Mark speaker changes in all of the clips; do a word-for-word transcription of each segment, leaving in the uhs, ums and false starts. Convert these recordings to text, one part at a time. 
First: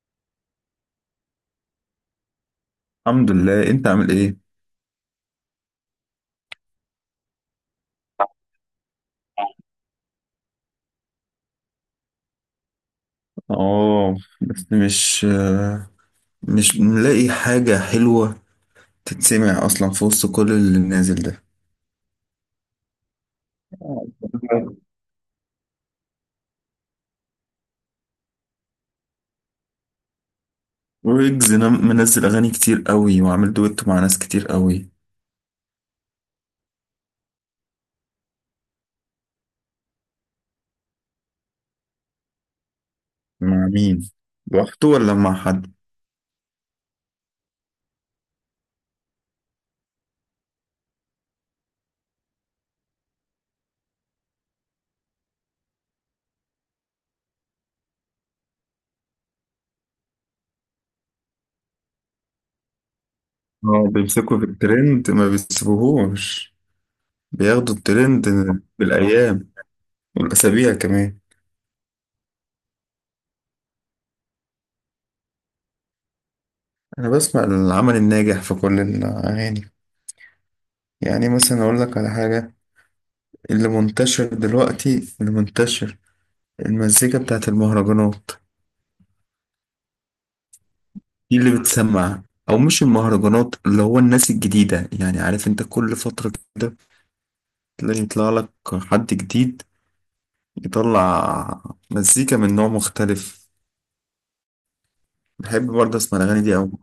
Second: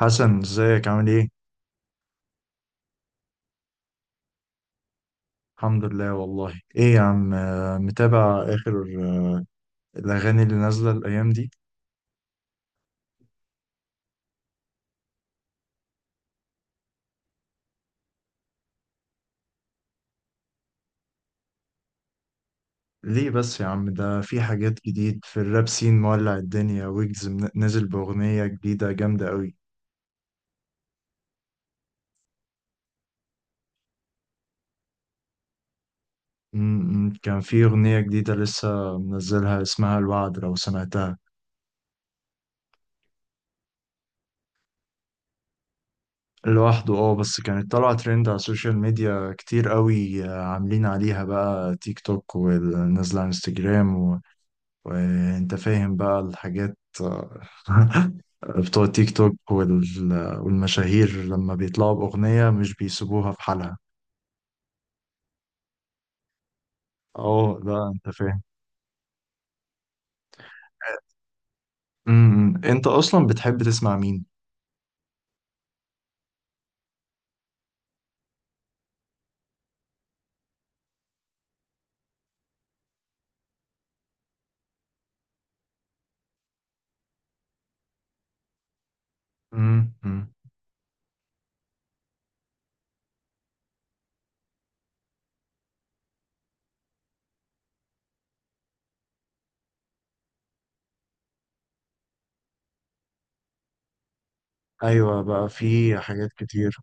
Speaker 1: حسن ازيك عامل ايه؟
Speaker 2: الحمد لله. انت عامل ايه؟
Speaker 1: الحمد لله. والله ايه يا عم، آه، متابع اخر آه، الاغاني اللي نازلة الايام دي.
Speaker 2: اه، بس مش مش ملاقي حاجة حلوة تتسمع اصلا في وسط كل اللي نازل ده.
Speaker 1: ليه بس يا عم، ده في حاجات جديد في الراب سين مولع الدنيا، ويجز من- نزل باغنية جديدة جامدة قوي.
Speaker 2: ويجز نم- منزل اغاني كتير قوي وعامل دويتو مع ناس كتير قوي.
Speaker 1: م- م، كان في اغنية جديدة لسه منزلها اسمها الوعد لو سمعتها.
Speaker 2: مع مين؟ لوحده ولا مع حد؟
Speaker 1: لوحده اه، بس كانت طالعة ترند على السوشيال ميديا كتير قوي، آه، عاملين عليها بقى تيك توك ونازلة على انستجرام، وانت فاهم بقى الحاجات بتوع تيك توك وال- والمشاهير، لما بيطلعوا بأغنية مش بيسيبوها في حالها.
Speaker 2: اه، بيمسكوا في الترند، ما بيسيبوهوش.
Speaker 1: اه
Speaker 2: بياخدوا
Speaker 1: لا، انت
Speaker 2: الترند
Speaker 1: فاهم.
Speaker 2: بالايام والاسابيع كمان.
Speaker 1: امم، انت اصلا بتحب تسمع مين؟
Speaker 2: انا بسمع العمل الناجح في كل الاغاني. يعني مثلا اقول لك على حاجة، اللي منتشر دلوقتي، اللي منتشر المزيكا بتاعت المهرجانات.
Speaker 1: امم،
Speaker 2: دي اللي بتسمع، او مش المهرجانات، اللي هو الناس الجديدة. يعني عارف انت كل فترة كده تلاقي يطلع لك حد جديد، يطلع مزيكا من نوع مختلف.
Speaker 1: ايوه بقى
Speaker 2: بحب برضه
Speaker 1: في
Speaker 2: اسمع
Speaker 1: حاجات
Speaker 2: الاغاني دي اوي،
Speaker 1: كتير.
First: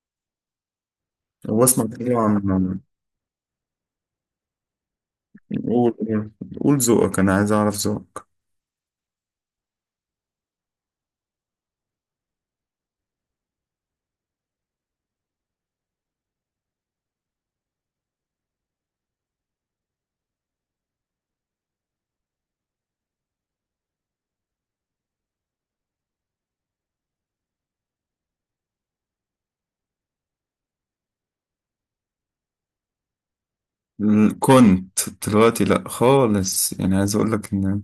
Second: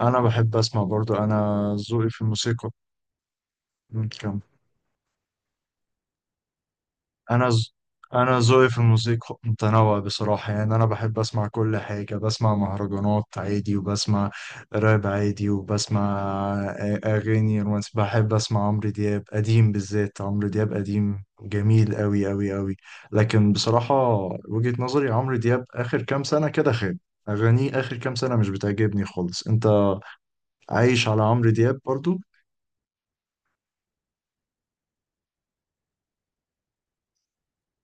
Speaker 1: انا بحب اسمع برضو، انا
Speaker 2: واسمع
Speaker 1: ذوقي في
Speaker 2: طبعا.
Speaker 1: الموسيقى مم. كم
Speaker 2: قول، قول، قول ذوقك، انا
Speaker 1: انا
Speaker 2: عايز
Speaker 1: ز...
Speaker 2: اعرف ذوقك.
Speaker 1: انا ذوقي في الموسيقى متنوع بصراحه، يعني انا بحب اسمع كل حاجه. بسمع مهرجانات عادي، وبسمع راب عادي، وبسمع آ- اغاني رومانسي. بحب اسمع عمرو دياب قديم، بالذات عمرو دياب قديم جميل قوي قوي قوي. لكن بصراحه، وجهه نظري، عمرو دياب اخر كام سنه كده خاب. اغانيه اخر كام سنه مش بتعجبني خالص. انت عايش على عمرو دياب برضو؟
Speaker 2: ال- كنت دلوقتي لا خالص. يعني عايز اقول لك ان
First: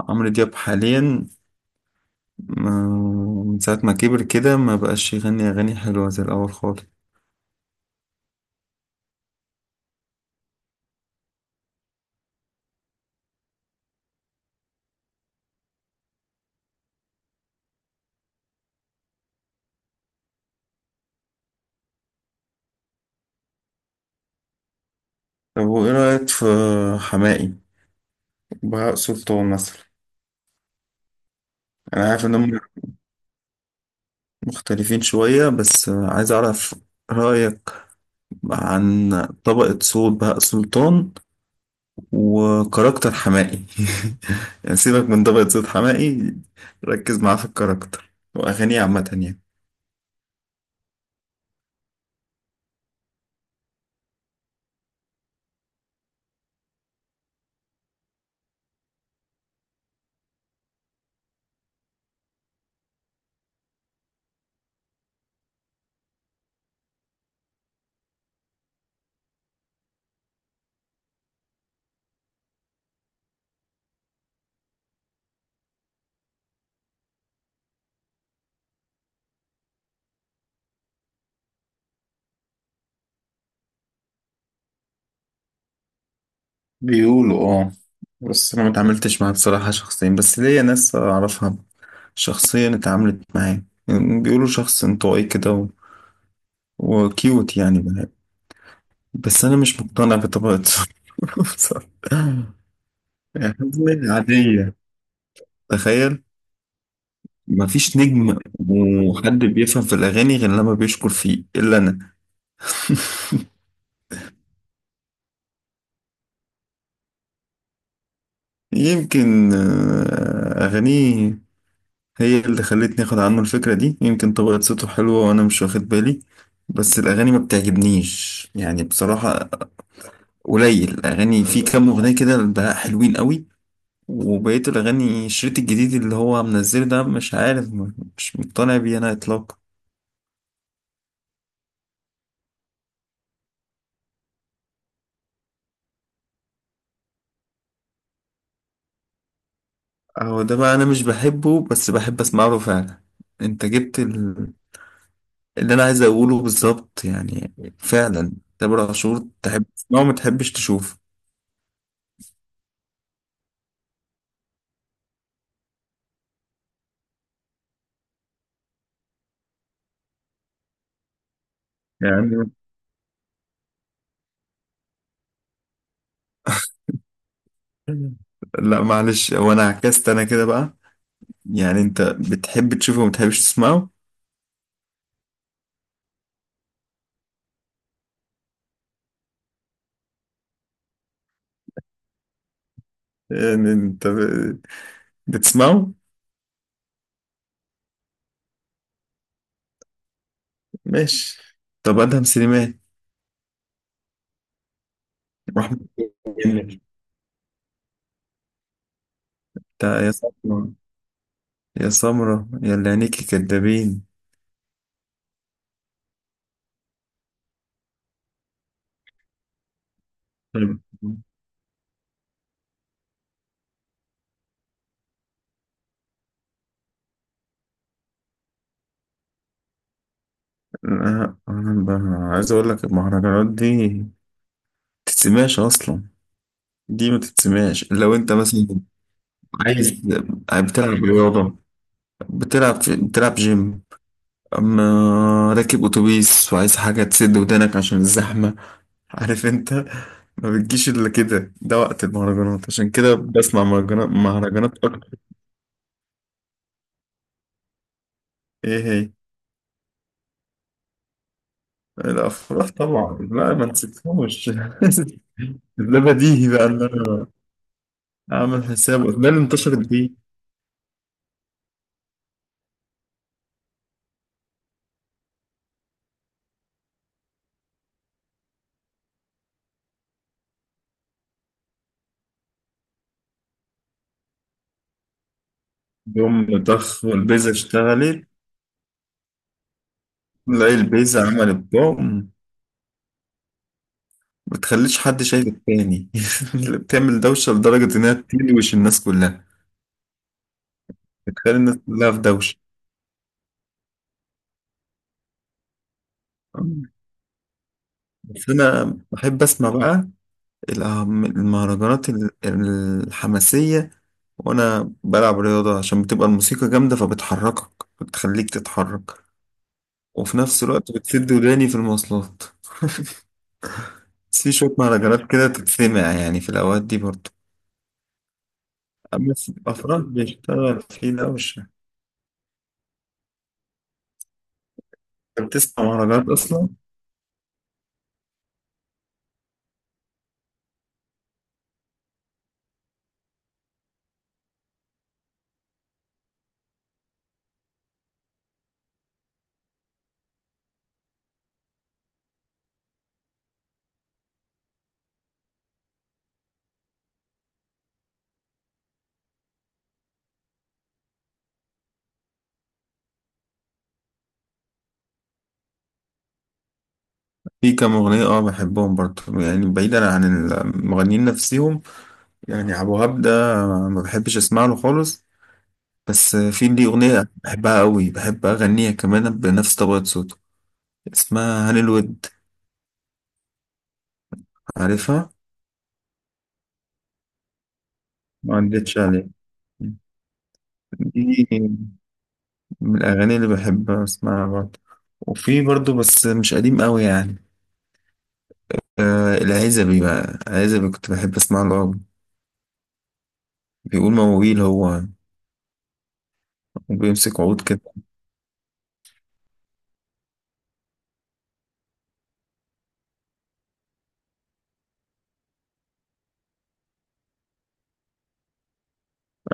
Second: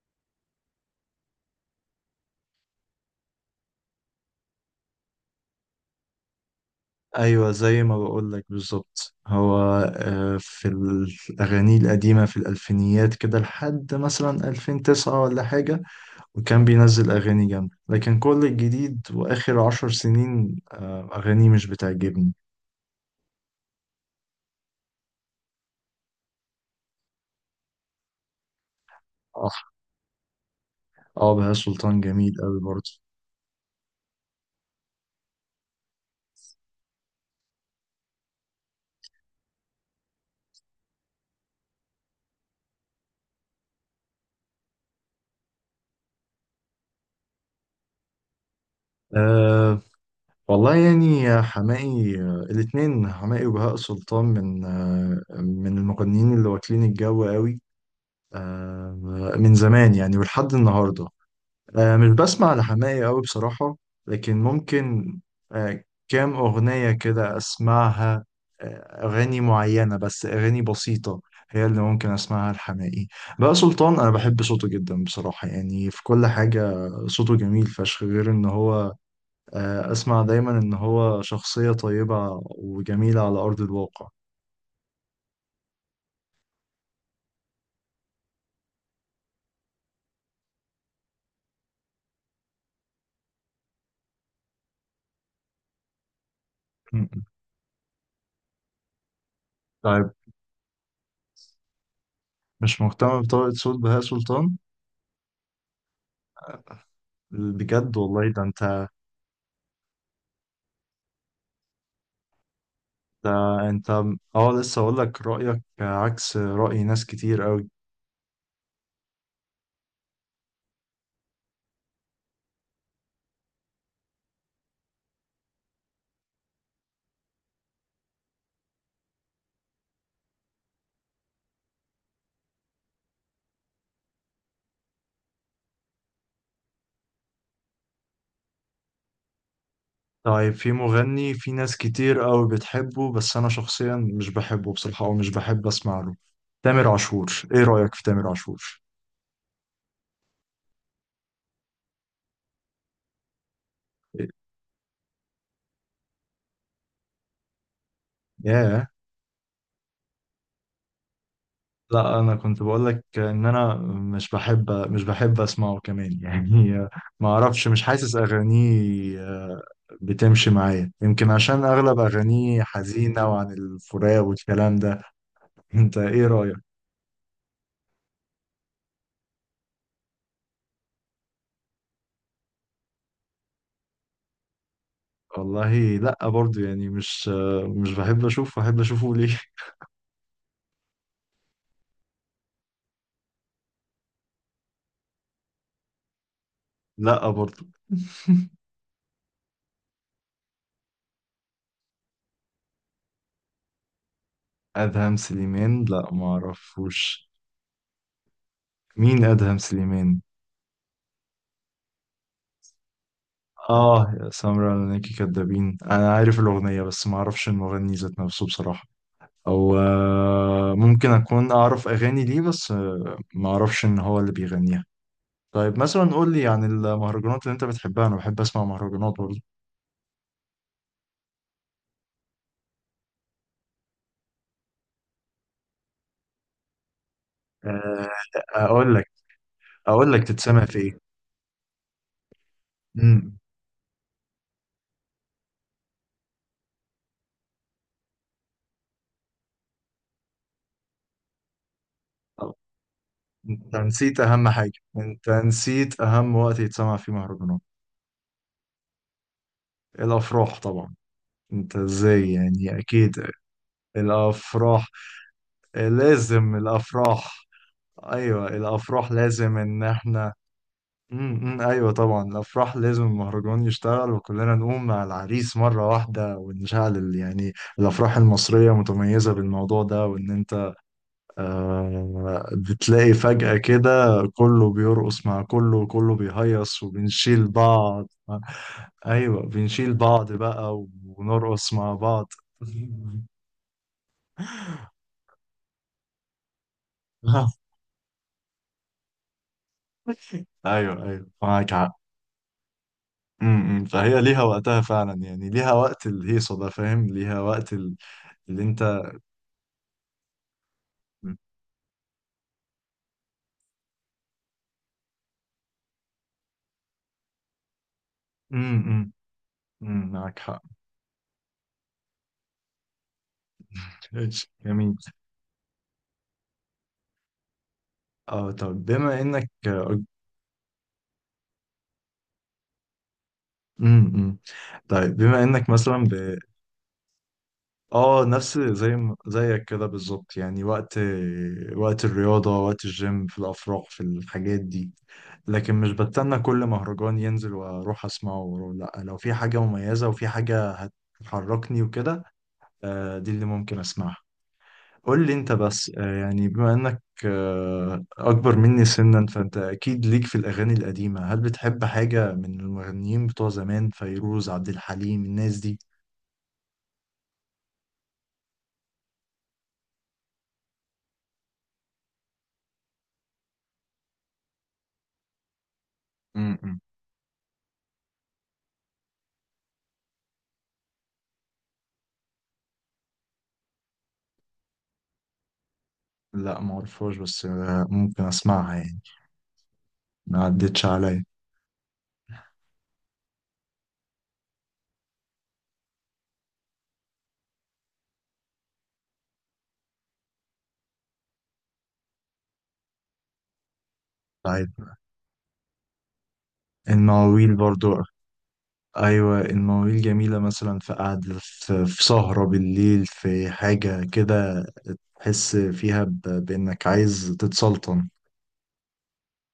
Speaker 2: عمرو دياب حاليا، ما من ساعة ما كبر كده، ما بقاش يغني أغاني حلوة زي الأول خالص.
Speaker 1: ايوه، زي ما بقول لك بالظبط. هو آه، في الاغاني القديمه، في الالفينيات كده، لحد مثلا ألفين وتسعة ولا حاجه، وكان بينزل اغاني جامده. لكن كل الجديد واخر عشر سنين، آه، اغاني مش بتعجبني.
Speaker 2: طب وإيه رأيك في حماقي وبهاء سلطان
Speaker 1: اه.
Speaker 2: مثلا؟
Speaker 1: اه، بهاء سلطان
Speaker 2: أنا عارف
Speaker 1: جميل قوي
Speaker 2: إنهم
Speaker 1: برضه.
Speaker 2: مختلفين شوية، بس عايز أعرف رأيك عن طبقة صوت بهاء سلطان وكاركتر حماقي. يعني سيبك من طبقة صوت حماقي، ركز معاه في الكاركتر وأغانيه عامة يعني.
Speaker 1: أه، والله يعني، يا حماقي، آه، الاتنين حماقي وبهاء سلطان من أه من المغنيين اللي واكلين الجو قوي. أه، من زمان يعني، ولحد النهارده آه، مش بسمع لحماقي أوي بصراحة. لكن ممكن آه، كام أغنية كده أسمعها، آه، أغاني معينة بس، أغاني بسيطة هي اللي ممكن أسمعها لحماقي. بقى سلطان، أنا بحب صوته جدا بصراحة، يعني في كل حاجة صوته جميل فشخ، غير إن هو آه، أسمع دايما إن هو شخصية طيبة وجميلة على أرض الواقع.
Speaker 2: بيقولوا اه، بس انا ما اتعاملتش معاه بصراحة شخصيا، بس ليا ناس اعرفها شخصيا اتعاملت معاه، يعني بيقولوا شخص انطوائي كده و...
Speaker 1: م- م.
Speaker 2: وكيوت يعني. بس انا مش
Speaker 1: طيب.
Speaker 2: مقتنع بطبيعته. بصراحة.
Speaker 1: مش مهتم بطبقة
Speaker 2: يعني
Speaker 1: صوت بهاء
Speaker 2: حاجة
Speaker 1: سلطان،
Speaker 2: عادية، تخيل!
Speaker 1: بجد
Speaker 2: مفيش
Speaker 1: والله؟
Speaker 2: نجم
Speaker 1: ده أنت
Speaker 2: وحد بيفهم في الأغاني غير لما بيشكر فيه إلا أنا.
Speaker 1: ده انت اه، لسه اقول لك، رأيك عكس رأي ناس كتير قوي.
Speaker 2: يمكن آه، أغانيه هي اللي خلتني اخد عنه الفكرة دي. يمكن طبقة صوته حلوة وانا مش واخد بالي، بس الاغاني ما بتعجبنيش يعني بصراحة. قليل الاغاني، في كام اغنية كده البهاء حلوين قوي، وبقية الاغاني الشريط الجديد اللي هو منزله ده مش عارف، م- مش مقتنع بيه انا اطلاقا.
Speaker 1: طيب، في مغني، في ناس كتير قوي بتحبه، بس انا شخصيا مش بحبه بصراحة، او مش بحب اسمع له: تامر عاشور. ايه رأيك في تامر عاشور؟
Speaker 2: هو ده بقى، انا مش بحبه بس بحب اسمع له فعلا. انت جبت ال- اللي انا عايز اقوله بالظبط يعني، فعلا.
Speaker 1: ياه.
Speaker 2: تامر عاشور تحب تسمعه، ما تحبش تشوفه
Speaker 1: لا، انا كنت بقول لك ان انا مش بحب مش بحب اسمعه كمان يعني. ما اعرفش، مش حاسس اغانيه آه، بتمشي معايا، يمكن عشان اغلب
Speaker 2: يعني.
Speaker 1: اغانيه حزينة وعن الفراق والكلام ده. انت ايه رأيك؟
Speaker 2: لا معلش، هو انا عكست انا كده بقى. يعني انت بتحب تشوفه وما بتحبش تسمعه؟
Speaker 1: والله لا برضو، يعني مش مش بحب اشوفه. احب اشوفه ليه؟
Speaker 2: يعني انت ب- بتسمعه؟
Speaker 1: لا برضو.
Speaker 2: ماشي. طب ادهم سليمان
Speaker 1: ادهم سليمان؟
Speaker 2: واحمد
Speaker 1: لا، ما
Speaker 2: كامل؟
Speaker 1: اعرفوش. مين ادهم
Speaker 2: انت يا
Speaker 1: سليمان؟
Speaker 2: سمرة، يا سمرة يا اللي عينيكي كدابين.
Speaker 1: اه، يا سمرة لناكي كدابين. انا عارف الاغنيه، بس ما اعرفش المغني ذات نفسه بصراحه، او آه،
Speaker 2: طيب.
Speaker 1: ممكن اكون اعرف اغاني ليه، بس آه، ما اعرفش ان هو اللي بيغنيها. طيب، مثلا قول لي عن المهرجانات اللي انت بتحبها. انا بحب اسمع مهرجانات برضه.
Speaker 2: لا، انا ب- عايز اقول لك المهرجانات دي تتسمعش اصلا. دي ما تتسمعش
Speaker 1: آه،
Speaker 2: لو انت مثلا
Speaker 1: اقول لك
Speaker 2: عايز.
Speaker 1: اقول لك تتسمع في ايه.
Speaker 2: بتلعب رياضة، بتلعب، بتلعب
Speaker 1: امم.
Speaker 2: جيم، اما راكب اتوبيس وعايز حاجه تسد ودانك عشان الزحمه، عارف انت. ما بتجيش الا كده، ده وقت المهرجانات، عشان كده بسمع
Speaker 1: انت
Speaker 2: مهرجانات،
Speaker 1: نسيت اهم
Speaker 2: مهرجانات
Speaker 1: حاجة،
Speaker 2: اكتر.
Speaker 1: انت نسيت اهم وقت يتسمع فيه مهرجانات:
Speaker 2: ايه هي؟
Speaker 1: الافراح طبعا. انت ازاي؟
Speaker 2: الافراح
Speaker 1: يعني اكيد
Speaker 2: طبعا، لا ما نسيتهمش.
Speaker 1: الافراح،
Speaker 2: ده بديهي
Speaker 1: لازم
Speaker 2: بقى ان انا
Speaker 1: الافراح. ايوه
Speaker 2: اعمل حساب،
Speaker 1: الافراح،
Speaker 2: ده اللي
Speaker 1: لازم
Speaker 2: انتشرت
Speaker 1: ان
Speaker 2: بيه.
Speaker 1: احنا. امم، ايوه طبعا، الافراح لازم المهرجان يشتغل، وكلنا نقوم مع العريس مرة واحدة ونشعل ال- يعني الافراح المصرية متميزة بالموضوع ده. وان انت آه، بتلاقي فجأة كده كله بيرقص مع كله، وكله
Speaker 2: يوم
Speaker 1: بيهيص
Speaker 2: ضخ
Speaker 1: وبنشيل
Speaker 2: والبيزا
Speaker 1: بعض.
Speaker 2: اشتغلت،
Speaker 1: أيوة، بنشيل بعض
Speaker 2: تلاقي
Speaker 1: بقى
Speaker 2: البيزا عملت
Speaker 1: ونرقص مع
Speaker 2: بوم،
Speaker 1: بعض.
Speaker 2: ما تخليش حد شايف التاني. اللي بتعمل دوشة لدرجة إنها تلوش الناس كلها،
Speaker 1: أيوة أيوة،
Speaker 2: بتخلي
Speaker 1: معاك
Speaker 2: الناس
Speaker 1: حق.
Speaker 2: كلها في دوشة.
Speaker 1: م- م. فهي ليها وقتها فعلا، يعني ليها وقت الهيصة ده، فاهم؟ ليها وقت ال-
Speaker 2: بس
Speaker 1: اللي
Speaker 2: انا
Speaker 1: أنت.
Speaker 2: بحب اسمع بقى الأهم- المهرجانات ال- الحماسية وانا بلعب رياضة، عشان بتبقى الموسيقى جامدة فبتحركك، بتخليك
Speaker 1: امم،
Speaker 2: تتحرك.
Speaker 1: امم،
Speaker 2: وفي
Speaker 1: معك حق.
Speaker 2: نفس الوقت بتسد وداني في المواصلات. بس
Speaker 1: ماشي،
Speaker 2: في شوية
Speaker 1: جميل.
Speaker 2: مهرجانات كده تتسمع يعني في الأوقات دي برضه.
Speaker 1: اه طب، بما
Speaker 2: أما
Speaker 1: انك
Speaker 2: في
Speaker 1: آه،
Speaker 2: الأفراح بيشتغل فيه ده وش.
Speaker 1: امم إمم. طيب، بما
Speaker 2: أنت
Speaker 1: انك
Speaker 2: بتسمع
Speaker 1: مثلا،
Speaker 2: مهرجانات أصلا؟
Speaker 1: اه، نفس زي ما- زيك كده بالظبط، يعني وقت وقت الرياضة، وقت الجيم، في الأفراح، في الحاجات دي. لكن مش بستنى كل مهرجان ينزل وأروح أسمعه وأروح، لأ، لو في حاجة مميزة وفي حاجة هتحركني وكده، آه، دي اللي ممكن أسمعها. قول لي أنت بس، آه، يعني بما إنك آه، أكبر مني سنا، فأنت أكيد ليك في الأغاني القديمة. هل بتحب حاجة من المغنيين بتوع زمان، فيروز، عبد الحليم، الناس دي؟
Speaker 2: في كام أغنية أه بحبهم برضه، يعني بعيدا عن المغنيين نفسهم. يعني أبو وهاب ده ما بحبش أسمع له خالص، بس في لي أغنية بحبها قوي، بحب أغنيها كمان بنفس طبقة صوته، اسمها هاني الود، عارفها؟
Speaker 1: لا، معرفهاش، بس آه، ممكن
Speaker 2: ما
Speaker 1: اسمعها
Speaker 2: عدتش
Speaker 1: يعني.
Speaker 2: عليها.
Speaker 1: ما عدتش عليا.
Speaker 2: دي من الأغاني اللي بحب أسمعها برضه. وفي برضه بس مش قديم قوي يعني، آه العزبي بقى، العزبي كنت بحب أسمع له قوي، بيقول مواويل
Speaker 1: طيب،
Speaker 2: هو وبيمسك
Speaker 1: المواويل
Speaker 2: عود كده.
Speaker 1: برضو؟ ايوه، المواويل جميله، مثلا في قعده، في في سهره بالليل، في حاجه كده تحس فيها ب- بانك عايز تتسلطن.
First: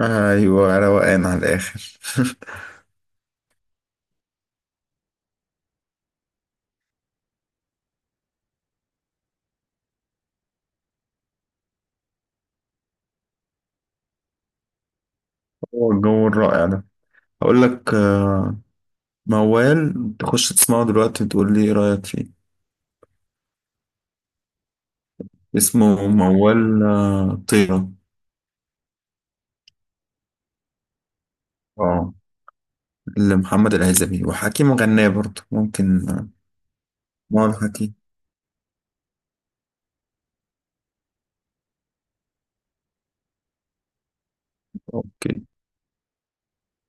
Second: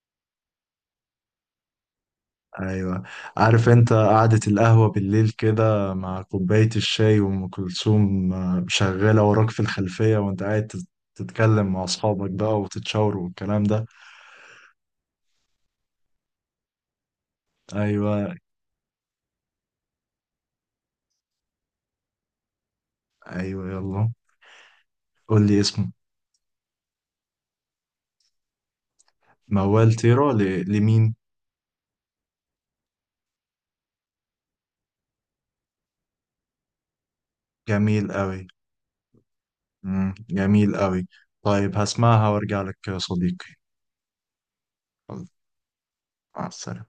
Speaker 2: أيوة، روقان على الآخر.
Speaker 1: ايوه. عارف انت، قعده القهوه بالليل كده، مع كوبايه الشاي، وام كلثوم آه، شغاله وراك في الخلفيه، وانت قاعد تت- تتكلم مع اصحابك بقى وتتشاوروا والكلام ده.
Speaker 2: هو الجو الرائع ده، هقول لك
Speaker 1: ايوه،
Speaker 2: آه، موال تخش تسمعه دلوقتي وتقول لي إيه رأيك فيه.
Speaker 1: ايوه يلا، قول لي اسمه.
Speaker 2: اسمه موال آه، طيرة.
Speaker 1: موال طيرة ل- لمين؟
Speaker 2: اه، لمحمد العزبي، وحكيم غناه برضه، ممكن آه، موال حكيم.
Speaker 1: جميل قوي. مم. جميل قوي. طيب، هسمعها وارجع لك يا صديقي.
Speaker 2: اوكي.
Speaker 1: مع السلامة.